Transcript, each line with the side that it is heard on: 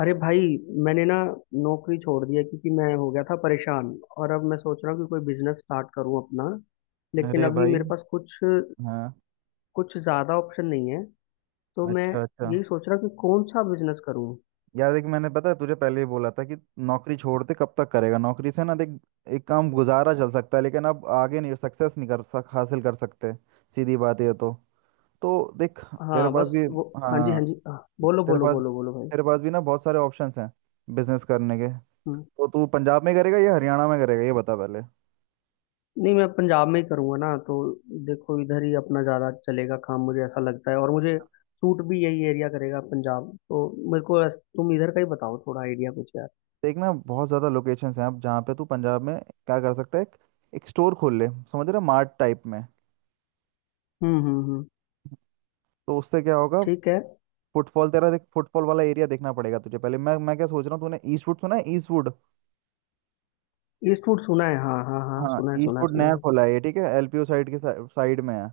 left: अरे भाई। मैंने ना नौकरी छोड़ दी है क्योंकि मैं हो गया था परेशान। और अब मैं सोच रहा हूँ कि कोई बिजनेस स्टार्ट करूँ अपना। लेकिन
right: अरे
left: अभी
right: भाई।
left: मेरे पास कुछ
right: हाँ।
left: कुछ ज़्यादा ऑप्शन नहीं है। तो मैं
right: अच्छा अच्छा।
left: यही सोच रहा हूँ कि कौन सा बिजनेस करूँ।
right: यार देख, मैंने पता है तुझे पहले ही बोला था कि नौकरी छोड़ते कब तक करेगा नौकरी से, ना देख एक काम गुजारा चल सकता है लेकिन अब आगे नहीं, सक्सेस नहीं कर सक हासिल कर सकते। सीधी बात ये तो। तो देख, तेरे
left: हाँ
right: पास
left: बस
right: भी।
left: वो। हाँ जी,
right: हाँ,
left: हाँ जी, हाँ, बोलो
right: तेरे
left: बोलो
right: पास
left: बोलो बोलो भाई।
right: तेरे पास भी ना बहुत सारे ऑप्शंस हैं बिजनेस करने के।
left: हम्म।
right: तो तू पंजाब में करेगा या हरियाणा में करेगा ये बता पहले।
left: नहीं मैं पंजाब में ही करूँगा ना तो। देखो इधर ही अपना ज़्यादा चलेगा काम, मुझे ऐसा लगता है। और मुझे सूट भी यही एरिया करेगा, पंजाब तो। मेरे को तुम इधर का ही बताओ थोड़ा आइडिया कुछ यार।
right: देख ना बहुत ज़्यादा लोकेशंस हैं, अब जहाँ पे तू पंजाब में क्या कर सकता है, एक स्टोर खोल ले समझ रहा, मार्ट टाइप में।
left: हम्म।
right: तो उससे क्या होगा,
left: ठीक है।
right: फुटफॉल तेरा, देख फुटफॉल वाला एरिया देखना पड़ेगा तुझे पहले। मैं क्या सोच रहा हूँ, तूने ईस्टवुड सुना है ईस्टवुड।
left: ईस्टवुड सुना है, हाँ हाँ हाँ,
right: हाँ
left: सुना है सुना है
right: ईस्टवुड
left: सुना
right: नया
left: है।
right: खोला है ये, ठीक है एलपीयू साइड में है,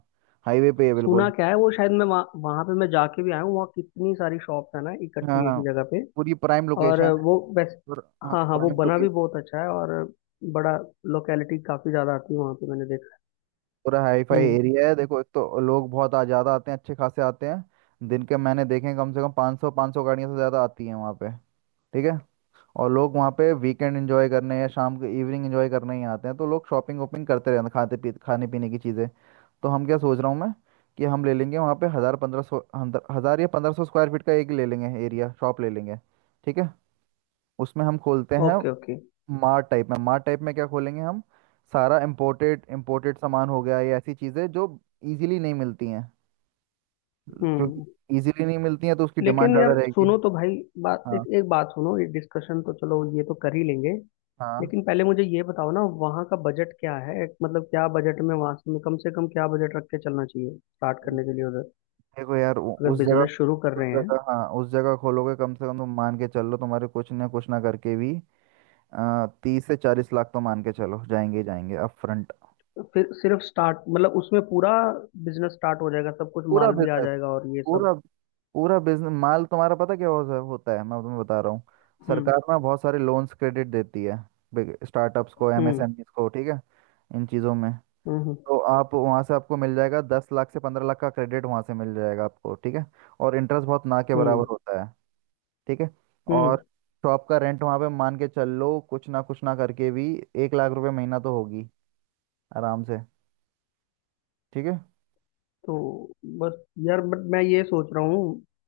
right: हाईवे पे है
left: सुना
right: बिल्कुल।
left: क्या है वो, शायद मैं वहाँ वहाँ पे मैं जाके भी आया हूँ। वहाँ कितनी सारी शॉप्स है ना
right: हाँ
left: इकट्ठी एक
right: हाँ,
left: ही जगह पे।
right: पूरी प्राइम
left: और
right: लोकेशन है।
left: वो बेस्ट।
right: और हाँ
left: हाँ हाँ, वो
right: प्राइम
left: बना भी
right: लोकेशन,
left: बहुत अच्छा है। और बड़ा लोकेलिटी काफी ज्यादा आती है वहाँ पे मैंने देखा
right: पूरा हाई
left: है।
right: फाई
left: हम्म।
right: एरिया है। देखो एक तो लोग बहुत आ ज़्यादा आते हैं, अच्छे खासे आते हैं, दिन के मैंने देखे हैं, कम से कम 500 गाड़ियाँ से ज़्यादा आती हैं वहाँ पे। ठीक है। और लोग वहाँ पे वीकेंड एंजॉय करने या शाम को इवनिंग एंजॉय करने ही आते हैं, तो लोग शॉपिंग वॉपिंग करते रहते हैं, खाते पी खाने पीने की चीज़ें। तो हम क्या सोच रहा हूँ मैं, कि हम ले लेंगे वहाँ पे हज़ार पंद्रह सौ, हज़ार या पंद्रह सौ स्क्वायर फीट का एक ले लेंगे एरिया, शॉप ले लेंगे। ठीक है। उसमें हम खोलते हैं
left: ओके ओके।
right: मार्ट टाइप में। मार्ट टाइप में क्या खोलेंगे हम, सारा इम्पोर्टेड इम्पोर्टेड सामान हो गया, या ऐसी चीज़ें जो इजीली नहीं मिलती हैं, क्योंकि
left: हम्म।
right: इजीली नहीं मिलती हैं तो उसकी डिमांड
left: लेकिन
right: ज़्यादा
left: यार
right: रहेगी।
left: सुनो तो भाई, बात एक,
right: हाँ
left: एक बात सुनो। ये डिस्कशन तो चलो ये तो कर ही लेंगे।
right: हाँ।
left: लेकिन पहले मुझे ये बताओ ना वहाँ का बजट क्या है। मतलब क्या बजट में, वहाँ से कम क्या बजट रख के चलना चाहिए स्टार्ट करने के लिए उधर,
right: देखो यार
left: अगर
right: उस जगह,
left: बिजनेस शुरू कर
right: उस
left: रहे हैं।
right: जगह हाँ उस जगह खोलोगे, कम से कम तुम मान के चलो तुम्हारे कुछ ना करके भी, तीस से चालीस लाख तो मान के चलो जाएंगे ही जाएंगे अप फ्रंट।
left: तो फिर सिर्फ स्टार्ट मतलब उसमें पूरा बिजनेस स्टार्ट हो जाएगा, सब कुछ
right: पूरा
left: माल भी आ
right: बिजनेस,
left: जाएगा और ये सब।
right: पूरा, पूरा बिजनेस माल तुम्हारा पता क्या होता है, मैं तुम्हें बता रहा हूँ।
left: हम्म
right: सरकार ना बहुत सारे लोन्स क्रेडिट देती है स्टार्टअप्स को,
left: हम्म
right: एमएसएमईज को, ठीक है, इन चीज़ों में।
left: हम्म।
right: तो आप वहाँ से आपको मिल जाएगा दस लाख से पंद्रह लाख का क्रेडिट वहाँ से मिल जाएगा आपको, ठीक है। और इंटरेस्ट बहुत ना के
left: हम्म
right: बराबर होता है। ठीक है।
left: हम्म।
right: और शॉप का रेंट वहां पे मान के चल लो, कुछ ना करके भी एक लाख रुपए महीना तो होगी आराम से। ठीक है।
left: तो बस यार, बट मैं ये सोच रहा हूँ।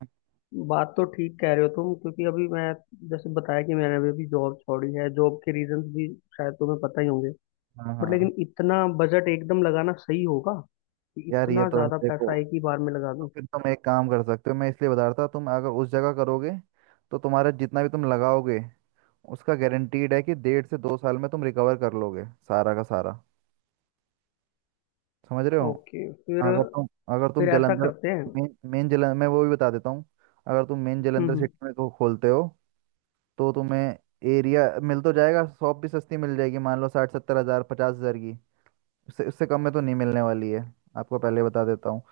left: बात तो ठीक कह रहे हो तुम। क्योंकि अभी मैं जैसे बताया कि मैंने अभी अभी जॉब छोड़ी है। जॉब के रीजंस भी शायद तुम्हें पता ही होंगे।
right: हाँ
left: बट
right: हाँ।
left: लेकिन इतना बजट एकदम लगाना सही होगा कि
right: यार ये
left: इतना
right: तो है
left: ज़्यादा
right: देखो,
left: पैसा एक ही बार में लगा
right: तो
left: दूं।
right: फिर तुम एक काम कर सकते हो, मैं इसलिए बता रहा था। तुम अगर उस जगह करोगे, तो तुम्हारा जितना भी तुम लगाओगे उसका गारंटीड है कि डेढ़ से दो साल में तुम रिकवर कर लोगे सारा का सारा, समझ रहे हो।
left: ओके। फिर
right: अगर तुम, अगर तुम
left: फिर ऐसा
right: जलंधर
left: करते हैं।
right: मेन मेन जलंधर मैं वो भी बता देता हूँ। अगर तुम मेन जलंधर
left: हम्म।
right: सिटी में को खोलते हो, तो तुम्हें एरिया मिल तो जाएगा, शॉप भी सस्ती मिल जाएगी, मान लो साठ सत्तर हज़ार, पचास हज़ार की। उससे उससे कम में तो नहीं मिलने वाली है, आपको पहले बता देता हूँ।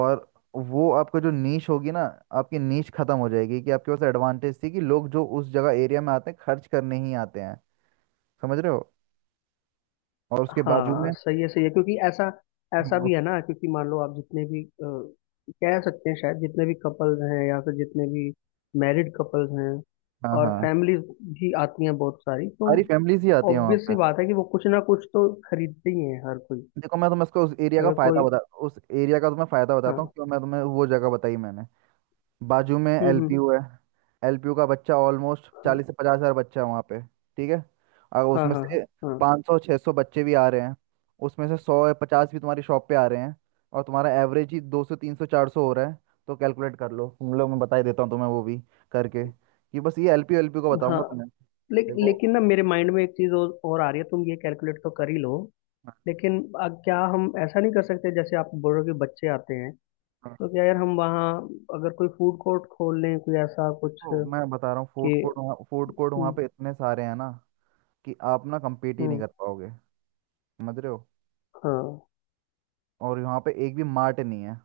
right: और वो आपका जो नीश होगी ना, आपकी नीश खत्म हो जाएगी, कि आपके पास एडवांटेज थी कि लोग जो उस जगह एरिया में आते हैं खर्च करने ही आते हैं, समझ रहे हो। और उसके बाजू में,
left: हाँ सही है सही है, क्योंकि ऐसा ऐसा
right: हाँ
left: भी है ना। क्योंकि मान लो आप जितने भी कह सकते हैं, शायद जितने भी कपल्स हैं या फिर जितने भी मैरिड कपल्स हैं।
right: हाँ
left: और
right: हाँ,
left: फैमिलीज भी आती हैं बहुत सारी। तो
right: सारी फैमिलीज ही आती हैं वहाँ
left: ऑब्वियस
right: पे।
left: सी बात है कि वो कुछ ना कुछ तो खरीदते ही हैं हर कोई।
right: देखो मैं तुम्हें उसका उस एरिया का
left: अगर
right: फायदा
left: कोई।
right: बता, उस एरिया का तुम्हें फायदा बताता हूँ
left: हाँ।
right: क्यों मैं तुम्हें वो जगह बताई मैंने। बाजू में
left: हम्म।
right: एलपीयू है। एलपीयू का बच्चा ऑलमोस्ट
left: हाँ
right: चालीस से पचास हजार बच्चा है वहाँ पे, ठीक है। और
left: हाँ
right: उसमें
left: हाँ।
right: से
left: हाँ
right: पाँच सौ छः सौ बच्चे भी आ रहे हैं, उसमें से सौ या पचास भी तुम्हारी शॉप पे आ रहे हैं, और तुम्हारा एवरेज ही दो सौ तीन सौ चार सौ हो रहा है। तो कैलकुलेट कर लो तुम लोग, मैं बता ही देता हूँ तुम्हें वो भी करके, कि बस ये एलपीयू एलपीयू का
left: हाँ।
right: बताऊंगा तुम्हें।
left: लेक,
right: देखो
left: लेकिन ना मेरे माइंड में एक चीज और आ रही है। तुम ये कैलकुलेट तो कर ही लो।
right: हाँ,
left: लेकिन क्या हम ऐसा नहीं कर सकते। जैसे आप बोल रहे हो कि बच्चे आते हैं,
right: हाँ,
left: तो क्या यार हम वहाँ अगर कोई फूड कोर्ट खोल लें कोई ऐसा कुछ
right: देखो मैं
left: कि।
right: बता रहा हूँ, फूड कोर्ट वहाँ
left: हम्म
right: पे इतने सारे हैं ना, कि आप ना कम्पीट ही नहीं
left: हम्म,
right: कर पाओगे, समझ रहे हो।
left: हाँ
right: और यहाँ पे एक भी मार्ट नहीं है।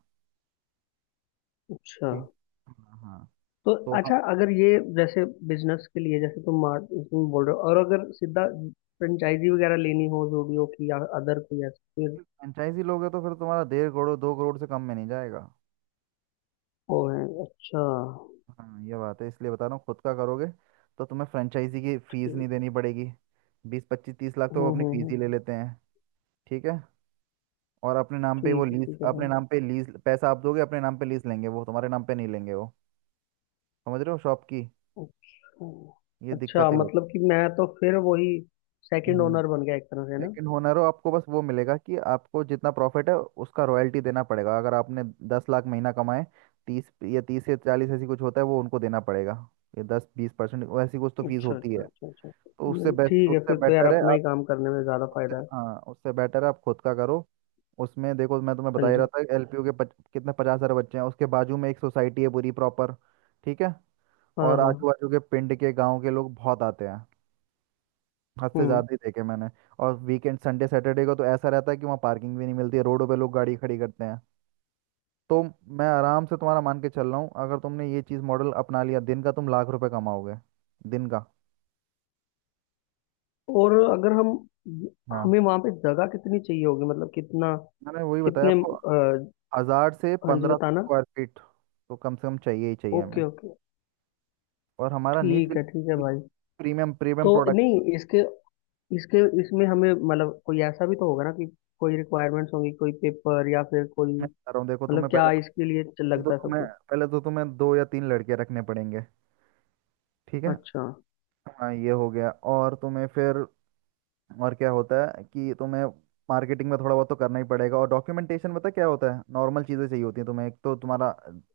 left: अच्छा।
right: ठीक। हाँ हाँ।
left: तो
right: तो हम,
left: अच्छा अगर ये जैसे बिजनेस के लिए जैसे तुम मार्ट, तुम बोल रहे हो। और अगर सीधा फ्रेंचाइजी वगैरह लेनी हो जूडियो की या अदर कोई ऐसा फिर।
right: फ्रेंचाइजी लोगे तो फिर तुम्हारा डेढ़ करोड़ दो करोड़ से कम में नहीं जाएगा।
left: वो है अच्छा।
right: हाँ ये बात है, इसलिए बता रहा हूँ। खुद का करोगे तो तुम्हें फ्रेंचाइजी की फीस नहीं
left: ठीक।
right: देनी पड़ेगी, बीस पच्चीस तीस लाख तो वो अपनी फीस
left: हम्म।
right: ही ले लेते हैं, ठीक है। और अपने नाम पे वो लीज,
left: ठीक है भाई।
right: अपने नाम पे लीज पैसा आप दोगे, अपने नाम पे लीज लेंगे वो, तुम्हारे नाम पे नहीं लेंगे वो, समझ रहे हो शॉप की
left: अच्छा।
right: ये
left: अच्छा
right: दिक्कतें
left: मतलब कि मैं तो फिर वही सेकंड
right: होती।
left: ओनर बन गया एक तरह से ना।
right: सेकंड ओनर हो आपको, बस वो मिलेगा कि आपको जितना प्रॉफिट है उसका रॉयल्टी देना पड़ेगा। अगर आपने दस लाख महीना कमाए, तीस या चालीस ऐसी कुछ होता है वो उनको देना पड़ेगा, ये दस बीस परसेंट वैसी कुछ तो फीस
left: अच्छा
right: होती है।
left: अच्छा अच्छा अच्छा।
right: तो उससे
left: नहीं,
right: बेस्ट,
left: ठीक है।
right: उससे
left: फिर तो यार
right: बेटर है
left: अपना
right: आप,
left: ही काम करने में ज़्यादा
right: उससे
left: फायदा है।
right: हाँ उससे बेटर है आप खुद का करो। उसमें देखो मैं तुम्हें बता
left: हाँ
right: ही रहा
left: जी।
right: था एलपीयू के कितने पचास सारे बच्चे हैं, उसके बाजू में एक सोसाइटी है पूरी प्रॉपर, ठीक है।
left: हाँ
right: और
left: हाँ।
right: आजू बाजू के पिंड के गांव के लोग बहुत आते हैं, हद से
left: हम्म।
right: ज्यादा ही देखे मैंने। और वीकेंड संडे सैटरडे को तो ऐसा रहता है कि वहाँ पार्किंग भी नहीं मिलती है, रोडों पे लोग गाड़ी खड़ी करते हैं। तो मैं आराम से तुम्हारा मान के चल रहा हूँ, अगर तुमने ये चीज़ मॉडल अपना लिया दिन का तुम लाख रुपए कमाओगे, दिन का।
left: और अगर हम
right: हाँ,
left: हमें वहाँ पे जगह कितनी चाहिए होगी, मतलब कितना,
right: मैंने वही बताया
left: कितने
right: आपको,
left: अ,
right: हजार से
left: हाँ जी
right: पंद्रह सौ
left: बताना।
right: स्क्वायर फीट तो कम से कम चाहिए ही चाहिए हमें।
left: Okay okay.
right: और हमारा नीच
left: ठीक है
right: बिल्कुल
left: भाई।
right: प्रीमियम, प्रीमियम
left: तो
right: प्रोडक्ट।
left: नहीं इसके इसके इसमें हमें मतलब कोई ऐसा भी तो होगा ना कि कोई रिक्वायरमेंट्स होंगी, कोई पेपर या फिर कोई।
right: में बता रहा हूँ देखो
left: मतलब
right: तुम्हें, पहले
left: क्या
right: तो
left: इसके लिए
right: पहले तो
left: लगता है सब
right: तुम्हें
left: कुछ।
right: पहले तो तुम्हें दो या तीन लड़के रखने पड़ेंगे, ठीक है।
left: अच्छा।
right: हाँ ये हो गया। और तुम्हें फिर, और क्या होता है कि तुम्हें मार्केटिंग में थोड़ा बहुत तो करना ही पड़ेगा, और डॉक्यूमेंटेशन पता है क्या होता है, नॉर्मल चीज़ें चाहिए होती हैं तुम्हें, एक तो तुम्हारा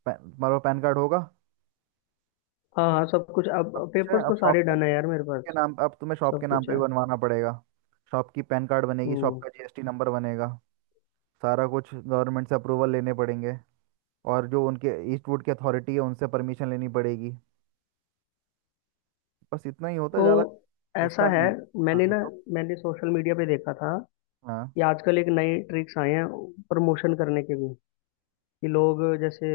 right: तुम्हारा पैन कार्ड होगा,
left: हाँ हाँ सब कुछ, अब
right: अब कुछ है।
left: पेपर्स
right: अब
left: तो
right: शॉप
left: सारे डन है यार मेरे
right: के
left: पास।
right: नाम, अब तुम्हें शॉप के
left: सब
right: नाम
left: कुछ
right: पे भी
left: है।
right: बनवाना पड़ेगा, शॉप की पैन कार्ड बनेगी, शॉप
left: हम्म।
right: का जीएसटी नंबर बनेगा, सारा कुछ गवर्नमेंट से अप्रूवल लेने पड़ेंगे। और जो उनके ईस्टवुड की अथॉरिटी है उनसे परमिशन लेनी पड़ेगी। बस इतना ही होता है
left: तो
right: ज़्यादा
left: ऐसा
right: उसका नहीं
left: है
right: है। हाँ
left: मैंने ना,
right: बताओ।
left: मैंने सोशल मीडिया पे देखा था
right: हाँ
left: कि आजकल एक नए ट्रिक्स आए हैं प्रमोशन करने के भी। कि लोग जैसे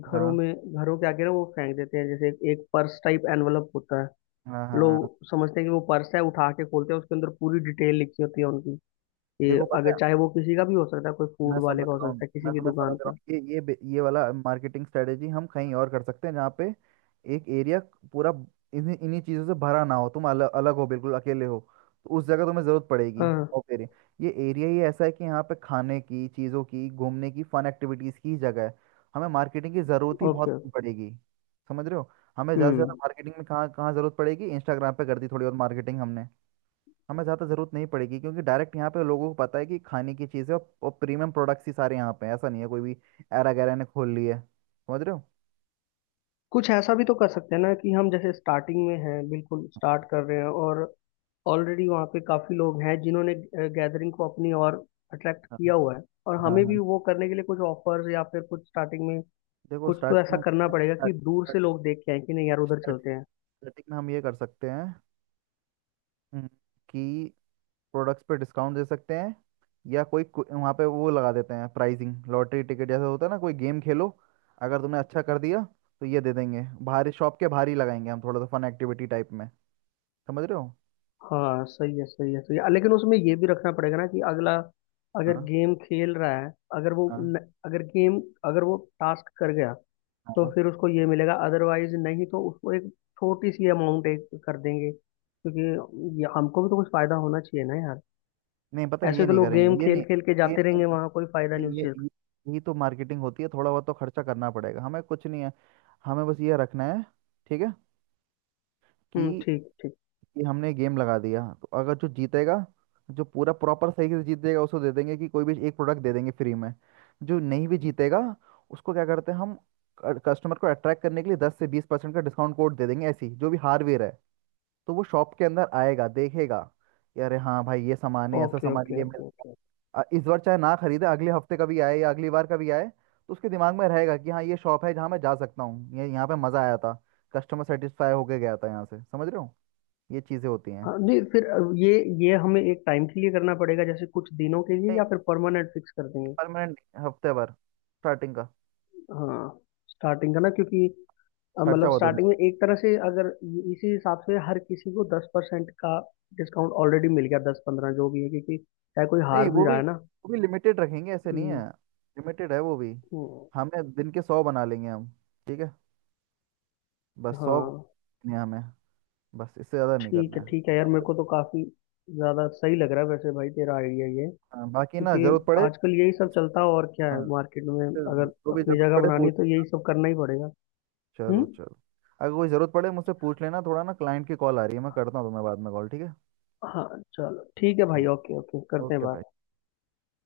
left: घरों
right: हाँ
left: में, घरों के आगे ना वो फेंक देते हैं जैसे एक पर्स टाइप एनवलप होता है।
right: हाँ हाँ हाँ।
left: लोग समझते हैं कि वो पर्स है, उठा के खोलते हैं, उसके अंदर पूरी डिटेल लिखी होती है उनकी कि
right: देखो पता
left: अगर
right: है,
left: चाहे वो किसी का भी हो सकता है, कोई
right: मैं
left: फूड वाले
right: समझ
left: का हो
right: रहा हूँ,
left: सकता है, किसी
right: मैं
left: भी
right: तुम्हें समझ
left: दुकान
right: रहा
left: का।
right: हूँ, ये वाला मार्केटिंग स्ट्रेटेजी हम कहीं और कर सकते हैं, जहाँ पे एक एरिया पूरा इन्हीं इन्हीं चीज़ों से भरा ना हो, तुम अलग अलग हो बिल्कुल, अकेले हो, तो उस जगह तुम्हें ज़रूरत पड़ेगी।
left: हाँ।
right: और फिर ये एरिया ही ऐसा है कि यहाँ पे खाने की चीज़ों की, घूमने की, फन एक्टिविटीज़ की जगह है, हमें मार्केटिंग की ज़रूरत ही बहुत
left: ओके।
right: कम पड़ेगी, समझ रहे हो। हमें ज़्यादा से ज़्यादा
left: हम्म।
right: मार्केटिंग में कहाँ कहाँ ज़रूरत पड़ेगी, इंस्टाग्राम पे कर दी थोड़ी बहुत मार्केटिंग हमने, हमें ज़्यादा ज़रूरत नहीं पड़ेगी। क्योंकि डायरेक्ट यहाँ पे लोगों को पता है कि खाने की चीज़ है, और प्रीमियम प्रोडक्ट्स ही सारे यहाँ पे हैं, ऐसा नहीं है कोई भी एरा गैरा ने खोल ली है, समझ रहे हो।
left: कुछ ऐसा भी तो कर सकते हैं ना कि हम जैसे स्टार्टिंग में हैं, बिल्कुल स्टार्ट कर रहे हैं। और ऑलरेडी वहाँ पे काफी लोग हैं जिन्होंने गैदरिंग को अपनी ओर अट्रैक्ट
right: हाँ
left: किया हुआ है। और
right: हाँ
left: हमें भी
right: हाँ।
left: वो करने के लिए कुछ ऑफर्स या फिर कुछ स्टार्टिंग में
right: देखो
left: कुछ तो
right: स्टार्टिंग
left: ऐसा
right: में,
left: करना पड़ेगा कि दूर से
right: स्टार्टिंग,
left: लोग देख के आए कि नहीं यार उधर चलते हैं।
right: स्टार्टिंग में हम ये कर सकते हैं, हम्म, कि प्रोडक्ट्स पे डिस्काउंट दे सकते हैं, या कोई वहाँ पे वो लगा देते हैं प्राइजिंग लॉटरी टिकट जैसा होता है ना, कोई गेम खेलो, अगर तुमने अच्छा कर दिया तो ये दे देंगे, बाहर शॉप के बाहर ही लगाएंगे हम, थोड़ा सा फन एक्टिविटी टाइप में, समझ रहे हो।
left: हाँ सही है सही है सही है। लेकिन उसमें ये भी रखना पड़ेगा ना कि अगला अगर
right: हाँ
left: गेम खेल रहा है, अगर वो
right: हाँ
left: न, अगर गेम अगर वो टास्क कर गया तो
right: हाँ।
left: फिर उसको ये मिलेगा, अदरवाइज नहीं तो उसको एक छोटी सी अमाउंट एक कर देंगे। क्योंकि ये हमको भी तो कुछ फायदा होना चाहिए ना यार।
right: नहीं पता है ये
left: ऐसे तो
right: नहीं
left: लोग
right: करेंगे,
left: गेम
right: ये
left: खेल
right: नहीं,
left: खेल के
right: ये
left: जाते
right: नहीं,
left: रहेंगे वहां, कोई फायदा नहीं
right: नहीं
left: उस
right: ये
left: चीज का।
right: ये, ये तो मार्केटिंग होती है, थोड़ा बहुत तो खर्चा करना पड़ेगा हमें, कुछ नहीं है। हमें बस ये रखना है, ठीक है,
left: हम्म,
right: कि,
left: ठीक ठीक।
right: कि हमने गेम लगा दिया तो अगर जो जीतेगा, जो पूरा प्रॉपर सही से जीतेगा उसको दे देंगे, कि कोई भी एक प्रोडक्ट दे देंगे फ्री में। जो नहीं भी जीतेगा उसको क्या करते हैं हम, कस्टमर को अट्रैक्ट करने के लिए दस से बीस परसेंट का डिस्काउंट कोड दे देंगे, ऐसी जो भी हार्डवेयर है, तो वो शॉप के अंदर आएगा देखेगा कि अरे हाँ भाई ये सामान है, ऐसा
left: ओके
right: सामान
left: ओके
right: ये मिल,
left: ओके ओके।
right: इस बार चाहे ना खरीदे, अगले हफ्ते कभी आए या अगली बार कभी आए, तो उसके दिमाग में रहेगा कि हाँ ये शॉप है जहाँ मैं जा सकता हूँ, ये यहाँ पे मज़ा आया था, कस्टमर सेटिस्फाई होके गया था यहाँ से, समझ रहे हो, ये चीज़ें होती हैं।
left: हाँ नहीं फिर ये हमें एक टाइम के लिए करना पड़ेगा जैसे कुछ दिनों के लिए,
right: नहीं,
left: या फिर परमानेंट फिक्स कर देंगे।
right: परमानेंट, हफ्ते भर स्टार्टिंग का,
left: हाँ। स्टार्टिंग का ना, क्योंकि
right: खर्चा
left: मतलब
right: बहुत हो
left: स्टार्टिंग
right: जाए।
left: में एक तरह से, अगर इसी हिसाब से हर किसी को 10% का डिस्काउंट ऑलरेडी मिल गया, 10-15 जो भी है, क्योंकि चाहे कोई हार
right: नहीं
left: भी
right: वो
left: रहा
right: भी,
left: है ना।
right: लिमिटेड रखेंगे, ऐसे नहीं
left: हम्म
right: है, लिमिटेड है वो भी।
left: हम्म,
right: हमें दिन के सौ बना लेंगे हम, ठीक है, बस सौ,
left: हाँ
right: नहीं हमें, बस इससे ज़्यादा नहीं करना है,
left: ठीक है यार। मेरे
right: समझ।
left: को तो काफी ज्यादा सही लग रहा है वैसे भाई तेरा आइडिया ये।
right: हाँ, बाकी ना
left: क्योंकि
right: ज़रूरत पड़े,
left: आजकल यही सब चलता है और क्या
right: हाँ
left: है मार्केट में।
right: इससे
left: अगर
right: जो भी
left: अपनी
right: जरूरत
left: जगह
right: पड़े
left: बनानी है
right: पूछ।
left: तो यही सब करना ही पड़ेगा। हम्म।
right: चलो चलो, अगर कोई ज़रूरत पड़े मुझसे पूछ लेना, थोड़ा ना क्लाइंट की कॉल आ रही है, मैं करता हूँ तुम्हें बाद में कॉल, ठीक है।
left: हाँ चलो ठीक है भाई,
right: ठीक।
left: ओके ओके करते हैं
right: ओके भाई।
left: बात।